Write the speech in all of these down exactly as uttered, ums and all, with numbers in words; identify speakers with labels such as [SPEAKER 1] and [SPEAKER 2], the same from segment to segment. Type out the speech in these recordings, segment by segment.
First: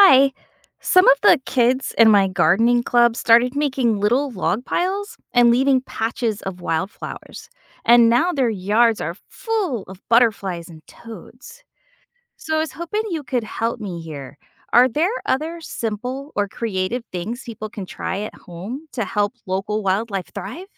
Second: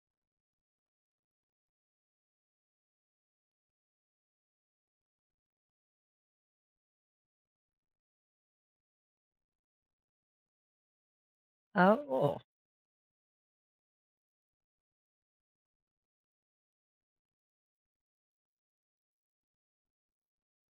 [SPEAKER 1] Hi. Some of the kids in my gardening club started making little log piles and leaving patches of wildflowers. And now their yards are full of butterflies and toads.
[SPEAKER 2] Oh,
[SPEAKER 1] So I was hoping you could help me here. Are there other simple or creative things people can try at home to help local wildlife thrive?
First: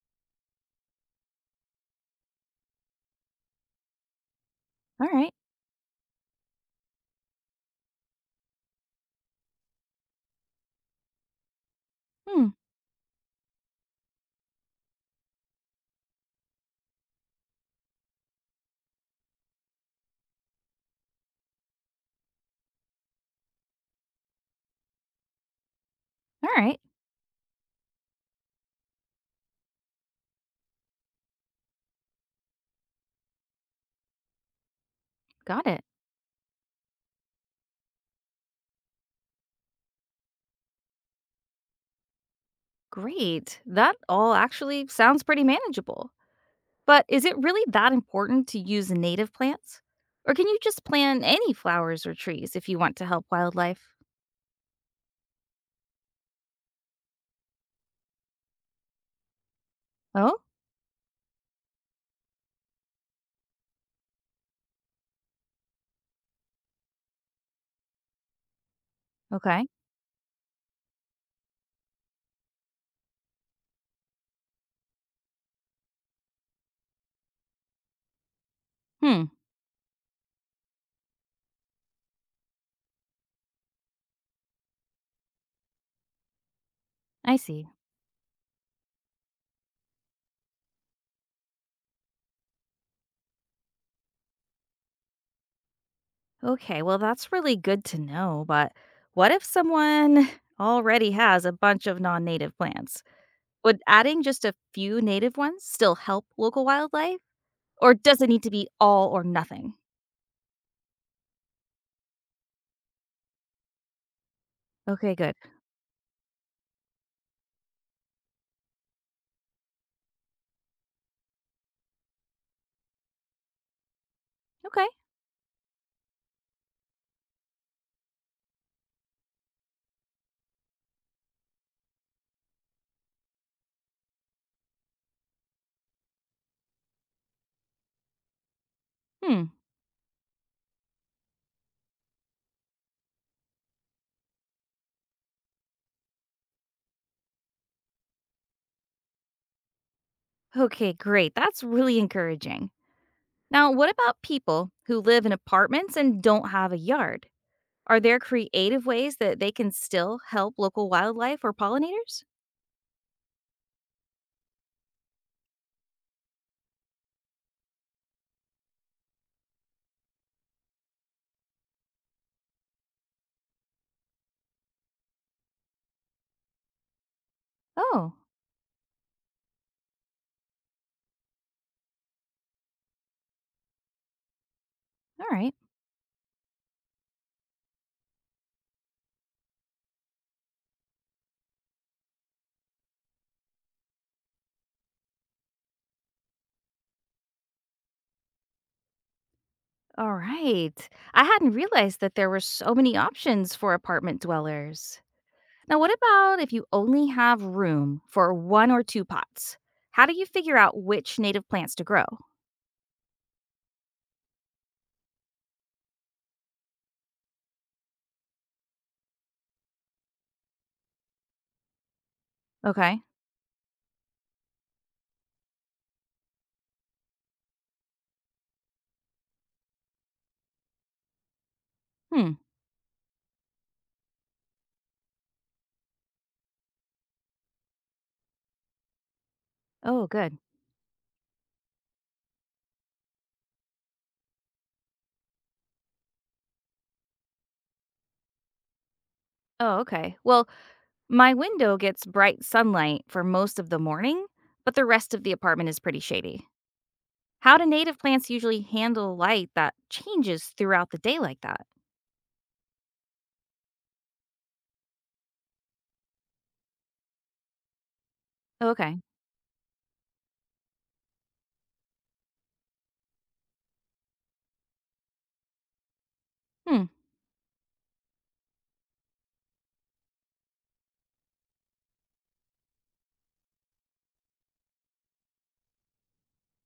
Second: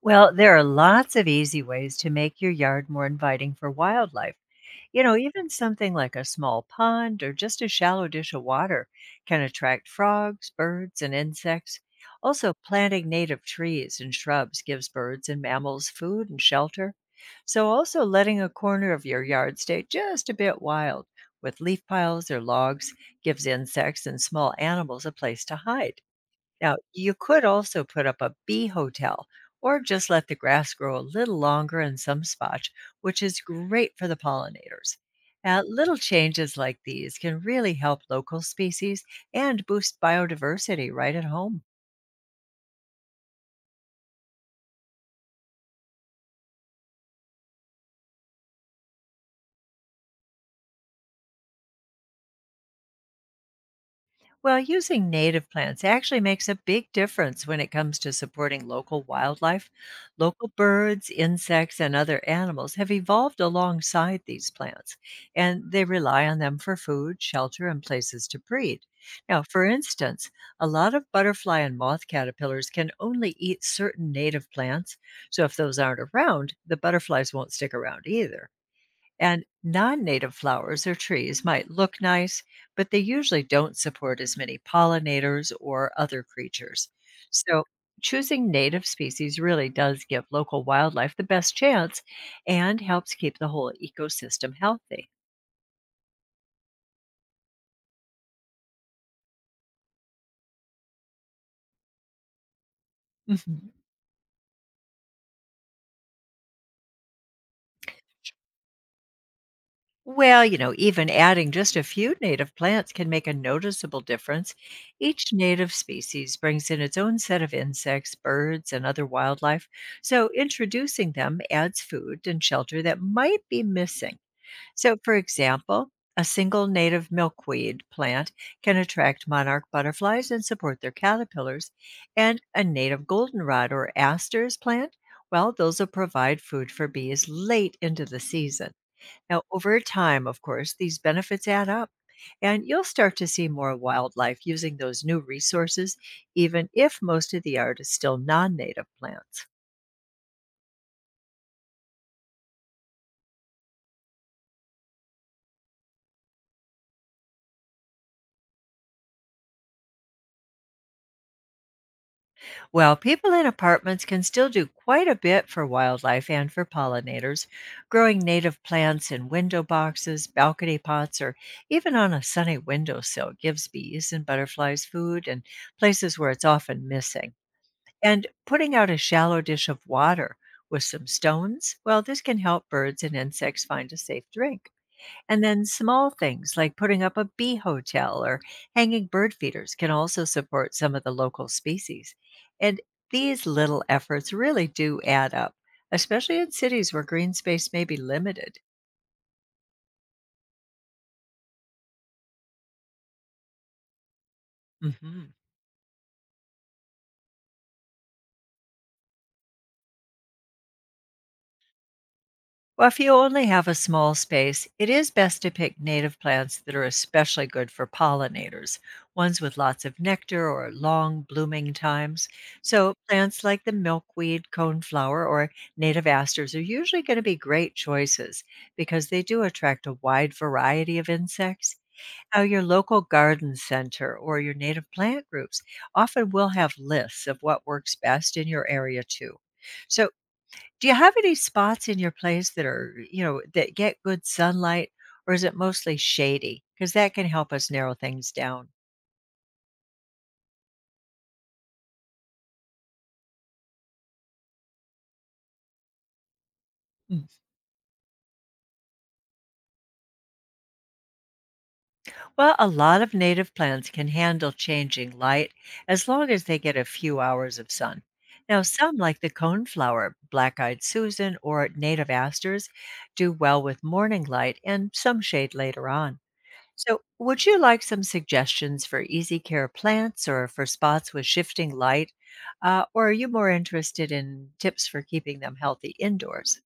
[SPEAKER 2] well, there are lots of easy ways to make your yard more inviting for wildlife. You
[SPEAKER 1] All
[SPEAKER 2] know,
[SPEAKER 1] right.
[SPEAKER 2] even something like a small pond or just a shallow dish of water can attract frogs, birds, and insects.
[SPEAKER 1] Hmm.
[SPEAKER 2] Also, planting native trees and shrubs gives birds and mammals food and shelter. So, also letting a corner of your yard stay just a bit wild with leaf piles or logs gives insects and small animals a place to hide.
[SPEAKER 1] All
[SPEAKER 2] Now,
[SPEAKER 1] right.
[SPEAKER 2] you could also put up a bee hotel or just let the grass grow a little longer in some spots, which is great for the pollinators. Now,
[SPEAKER 1] Got it.
[SPEAKER 2] little changes like these can really help local species and boost biodiversity right at home.
[SPEAKER 1] Great. That all actually sounds pretty manageable. But is it really that important to use native plants? Or can you just plant any flowers or trees if you want to help wildlife?
[SPEAKER 2] Well, using native plants actually makes a big difference when it comes to supporting local wildlife.
[SPEAKER 1] Oh,
[SPEAKER 2] Local birds, insects, and other animals have evolved alongside these plants, and they rely on them for food, shelter, and places to breed. Now, for
[SPEAKER 1] okay.
[SPEAKER 2] instance, a lot of butterfly and moth caterpillars can only eat certain native plants, so if those aren't around, the butterflies won't stick around either.
[SPEAKER 1] Hmm,
[SPEAKER 2] And non native flowers or trees might look nice, but they usually don't support as many pollinators or other creatures.
[SPEAKER 1] I
[SPEAKER 2] So,
[SPEAKER 1] see.
[SPEAKER 2] choosing native species really does give local wildlife the best chance and helps keep the whole ecosystem healthy.
[SPEAKER 1] Okay, well, that's really good to know. But what if someone already has a bunch of non native plants?
[SPEAKER 2] Mhm.
[SPEAKER 1] Would adding just a few native ones still help local wildlife? Or does it need to be all or nothing?
[SPEAKER 2] Well, you know, even adding just a few native plants can make a noticeable difference.
[SPEAKER 1] Okay,
[SPEAKER 2] Each
[SPEAKER 1] good.
[SPEAKER 2] native species brings in its own set of insects, birds, and other wildlife, so introducing them adds food and shelter that might be missing.
[SPEAKER 1] Okay.
[SPEAKER 2] So, for example, a single native milkweed plant can attract monarch butterflies and support their caterpillars, and a native goldenrod or asters plant, well, those will provide food for bees late into the season. Now,
[SPEAKER 1] Hmm.
[SPEAKER 2] over time, of course, these benefits add up, and you'll start to see more wildlife using those new resources, even if most of the yard is still non native plants.
[SPEAKER 1] Okay, great. That's really encouraging. Now, what about people who live in apartments and don't have a yard? Are there creative ways that they can still help local wildlife or pollinators?
[SPEAKER 2] While people in apartments can still do quite a bit for wildlife and for pollinators, growing native plants in window boxes, balcony pots, or even on a sunny windowsill gives bees and butterflies food and places where it's often missing.
[SPEAKER 1] Oh,
[SPEAKER 2] And putting out a shallow dish of water with some stones, well, this can help birds and insects find a safe drink.
[SPEAKER 1] all
[SPEAKER 2] And
[SPEAKER 1] right.
[SPEAKER 2] then small things like putting up a bee hotel or hanging bird feeders can also support some of the local species. And these little efforts really do add up, especially in cities where green space may be limited.
[SPEAKER 1] All right. I hadn't realized that there were so many options for apartment dwellers.
[SPEAKER 2] hmm
[SPEAKER 1] Now, what about if you only have room for one or two pots? How do you figure out which native plants to grow?
[SPEAKER 2] Well, if you only have a small space, it is best to pick native plants that are especially good for pollinators, ones with lots of nectar or long blooming times. So,
[SPEAKER 1] Okay.
[SPEAKER 2] plants like the milkweed, coneflower, or native asters are usually going to be great choices because they do attract a wide variety of insects.
[SPEAKER 1] Hmm.
[SPEAKER 2] Now, your local garden center or your native plant groups often will have lists of what works best in your area, too.
[SPEAKER 1] Oh,
[SPEAKER 2] So,
[SPEAKER 1] good.
[SPEAKER 2] do you have any spots in your place that are, you know, that get good sunlight, or is it mostly shady? Because that can help us narrow things down.
[SPEAKER 1] Oh, okay. Well, my window gets bright sunlight for most of the morning, but the rest of the apartment is pretty shady.
[SPEAKER 2] Mm.
[SPEAKER 1] How do native plants usually handle light that changes throughout the day like that?
[SPEAKER 2] Well, a lot of native plants can handle changing light as long as they get a few hours of sun. Now, some
[SPEAKER 1] Okay.
[SPEAKER 2] like the coneflower, black eyed Susan, or native asters do well with morning light and some shade later on.
[SPEAKER 1] Hmm.
[SPEAKER 2] So, would you like some suggestions for easy care plants or for spots with shifting light? Uh, or are you more interested in tips for keeping them healthy indoors?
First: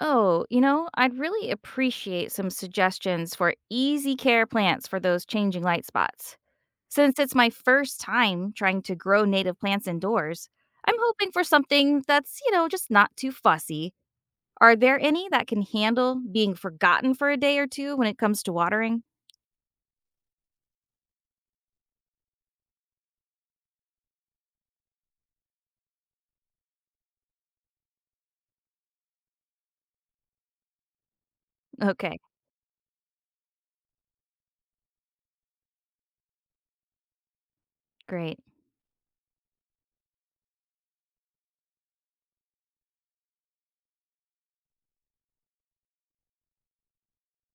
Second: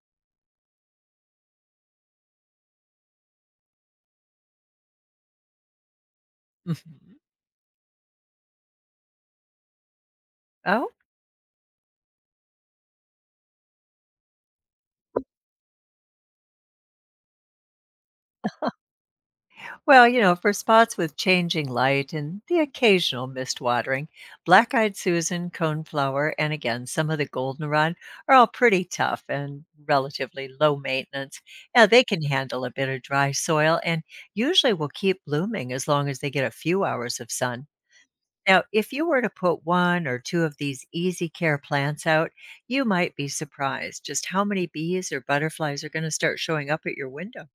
[SPEAKER 1] Oh, you know, I'd really appreciate some suggestions for easy care plants for those changing light spots. Since
[SPEAKER 2] Mhm.
[SPEAKER 1] it's my first time trying to grow native plants indoors,
[SPEAKER 2] Oh,
[SPEAKER 1] I'm hoping for something that's, you know, just not too fussy. Are there any that can handle being forgotten for a day or two when it comes to watering?
[SPEAKER 2] well, you know, for spots with changing light and the occasional mist watering, black eyed Susan, coneflower, and again, some of the goldenrod are all pretty tough and relatively low maintenance. Now, they
[SPEAKER 1] Okay,
[SPEAKER 2] can handle a bit of dry soil and usually will keep blooming as long as they get a few hours of sun.
[SPEAKER 1] great.
[SPEAKER 2] Now, if you were to put one or two of these easy care plants out, you might be surprised just how many bees or butterflies are gonna start showing up at your window.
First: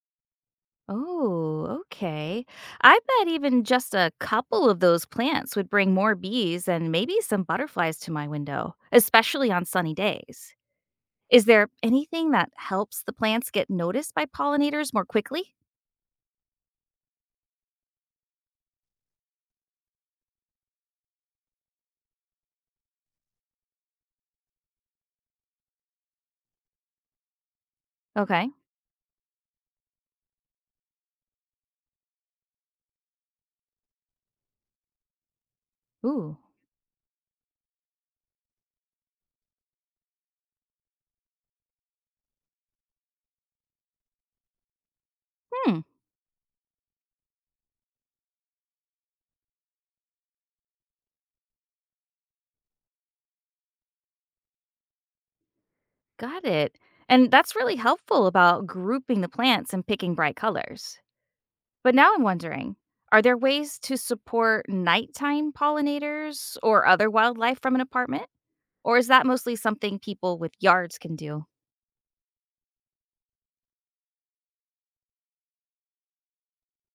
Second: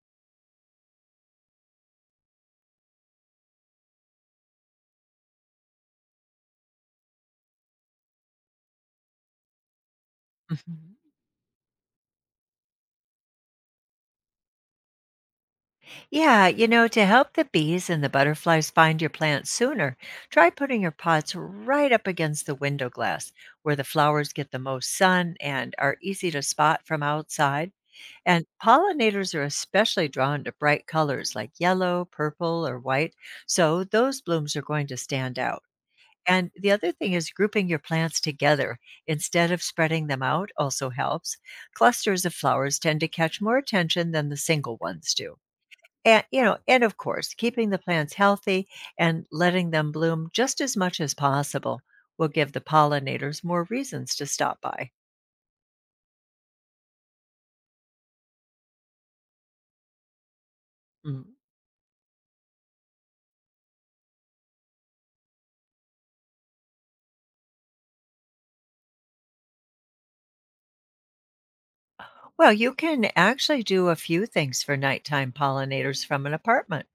[SPEAKER 1] Oh, okay. I bet even just a couple of those plants would bring more bees and maybe some butterflies to my window, especially on sunny days.
[SPEAKER 2] Mhm.
[SPEAKER 1] Is there anything that helps the plants get noticed by pollinators more quickly?
[SPEAKER 2] Yeah, you know, to help the bees and the butterflies find your plants sooner, try putting your pots right up against the window glass where the flowers get the most sun and are easy to spot from outside. And
[SPEAKER 1] Okay.
[SPEAKER 2] pollinators are especially drawn to bright colors like yellow, purple, or white, so those blooms are going to stand out.
[SPEAKER 1] Ooh.
[SPEAKER 2] And the other thing is grouping your plants together instead of spreading them out also helps. Clusters of flowers tend to catch more attention than the single ones do.
[SPEAKER 1] Hmm.
[SPEAKER 2] And you know, and of course, keeping the plants healthy and letting them bloom just as much as possible will give the pollinators more reasons to stop by.
[SPEAKER 1] Got it. And that's really helpful about grouping the plants and picking bright colors.
[SPEAKER 2] Mm.
[SPEAKER 1] But now I'm wondering, are there ways to support nighttime pollinators or other wildlife from an apartment? Or is that mostly something people with yards can do?
[SPEAKER 2] Well, you can actually do a few things for nighttime pollinators from an apartment.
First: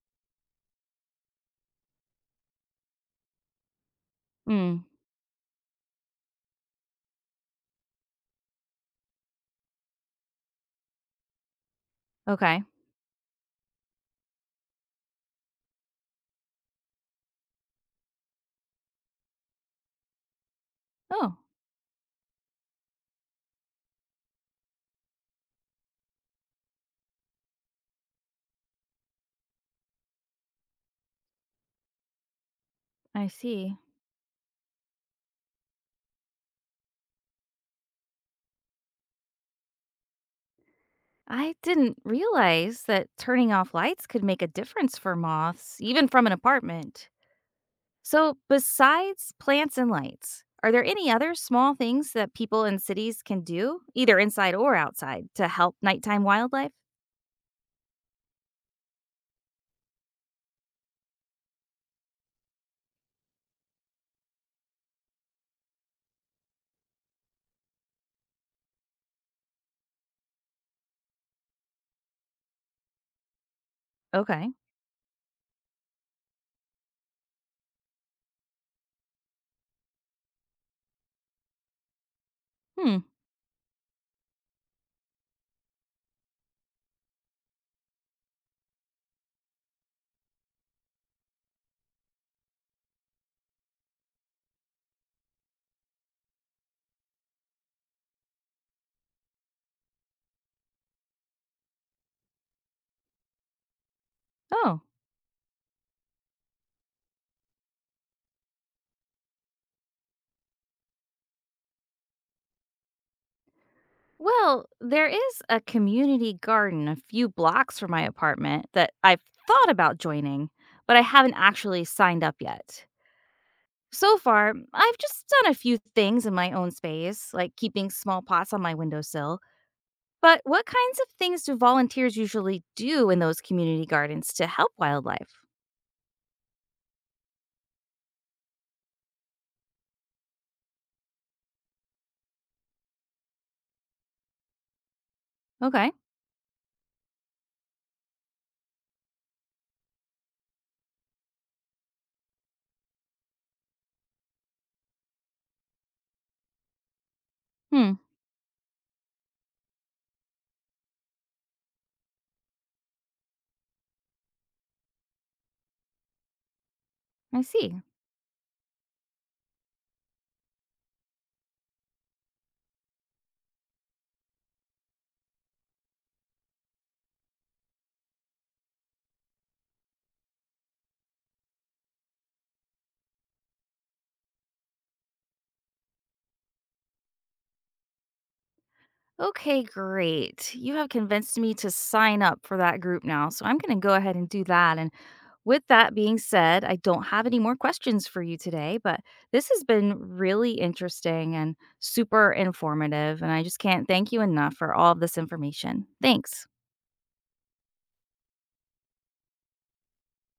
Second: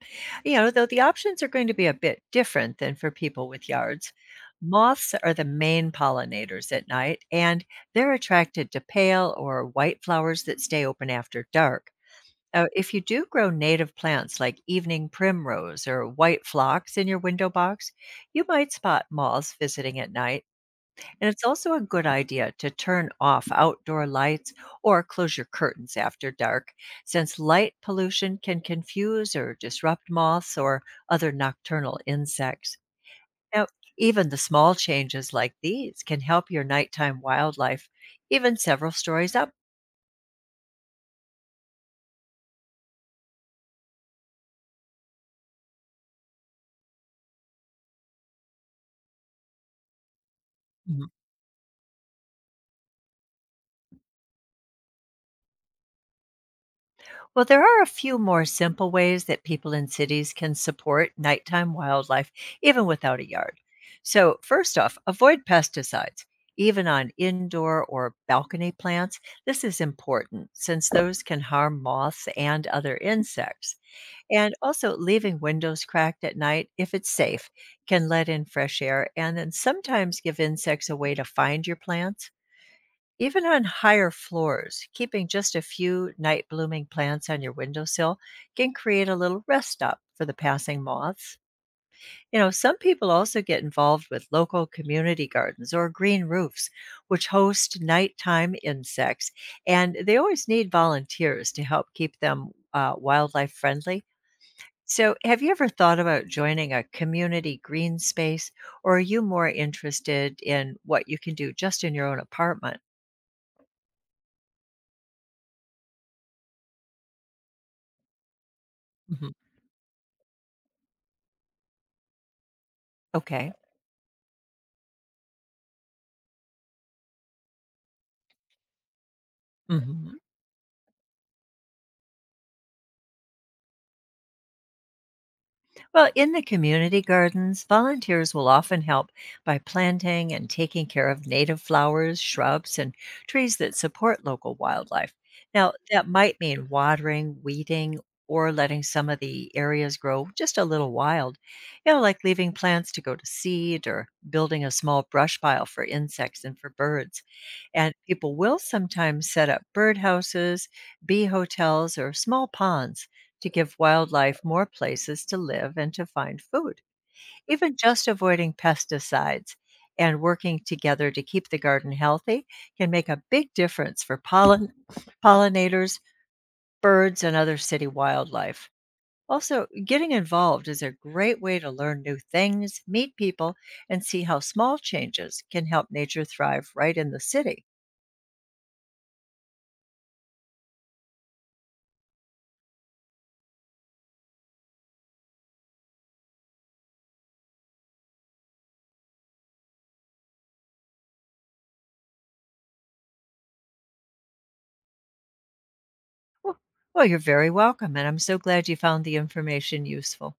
[SPEAKER 2] You know, though the options are going to be a bit different than for people with yards.
[SPEAKER 1] Mm,
[SPEAKER 2] Moths are the main pollinators at night, and they're attracted to pale or white flowers that stay open after dark.
[SPEAKER 1] okay.
[SPEAKER 2] Now, if you do grow native plants like evening primrose or white phlox in your window box, you might spot moths visiting at night. And
[SPEAKER 1] Oh,
[SPEAKER 2] it's also a good idea to turn off outdoor lights or close your curtains after dark, since light pollution can confuse or disrupt moths or other nocturnal insects.
[SPEAKER 1] I
[SPEAKER 2] Now,
[SPEAKER 1] see.
[SPEAKER 2] even the small changes like these can help your nighttime wildlife, even several stories up.
[SPEAKER 1] I didn't realize that turning off lights could make a difference for moths, even from an apartment. So, besides plants and lights, are there any other small things that people in cities can do, either inside or outside, to help nighttime wildlife?
[SPEAKER 2] Well, there are a few more simple ways that people in cities can support nighttime wildlife even without a yard. So, first off, avoid pesticides. Even on indoor or balcony plants, this is important since those can harm moths and other insects.
[SPEAKER 1] Okay.
[SPEAKER 2] And also, leaving windows cracked at night, if it's safe, can let in fresh air and then sometimes give insects a way to find your plants.
[SPEAKER 1] Hmm.
[SPEAKER 2] Even on higher floors, keeping just a few night blooming plants on your windowsill can create a little rest stop for the passing moths. You know, some people also get involved with local community gardens or green roofs, which host nighttime insects, and they always need volunteers to help keep them uh, wildlife friendly.
[SPEAKER 1] Oh,
[SPEAKER 2] So, have you ever thought about joining a community green space, or are you more interested in what you can do just in your own apartment?
[SPEAKER 1] well, there is a community garden a few blocks from my apartment that I've
[SPEAKER 2] Mhm.
[SPEAKER 1] thought about joining, but I haven't actually signed up yet.
[SPEAKER 2] Okay.
[SPEAKER 1] So far, I've just done a few things in my own space, like keeping small pots on my windowsill.
[SPEAKER 2] Mhm.
[SPEAKER 1] But what kinds of things do volunteers usually do in those community gardens to help wildlife?
[SPEAKER 2] Well, in the community gardens, volunteers will often help by planting and taking care of native flowers, shrubs, and trees that support local wildlife. Now,
[SPEAKER 1] Okay.
[SPEAKER 2] that might mean watering, weeding, or letting some of the areas grow just a little wild, you know, like leaving plants to go to seed or building a small brush pile for insects and for birds. And
[SPEAKER 1] Hmm,
[SPEAKER 2] people will sometimes set up birdhouses, bee hotels, or small ponds to give wildlife more places to live and to find food.
[SPEAKER 1] I
[SPEAKER 2] Even
[SPEAKER 1] see.
[SPEAKER 2] just avoiding pesticides and working together to keep the garden healthy can make a big difference for pollen, pollinators, birds, and other city wildlife. Also, getting involved is a great way to learn new things, meet people, and see how small changes can help nature thrive right in the city.
[SPEAKER 1] Okay, great. You have convinced me to sign up for that group now, so I'm going to go ahead and do that. With that being said, I don't have any more questions for you today, but this has been really interesting and super informative. And I just can't thank you enough for all of this information. Thanks.
[SPEAKER 2] Well, well, you're very welcome, and I'm so glad you found the information useful.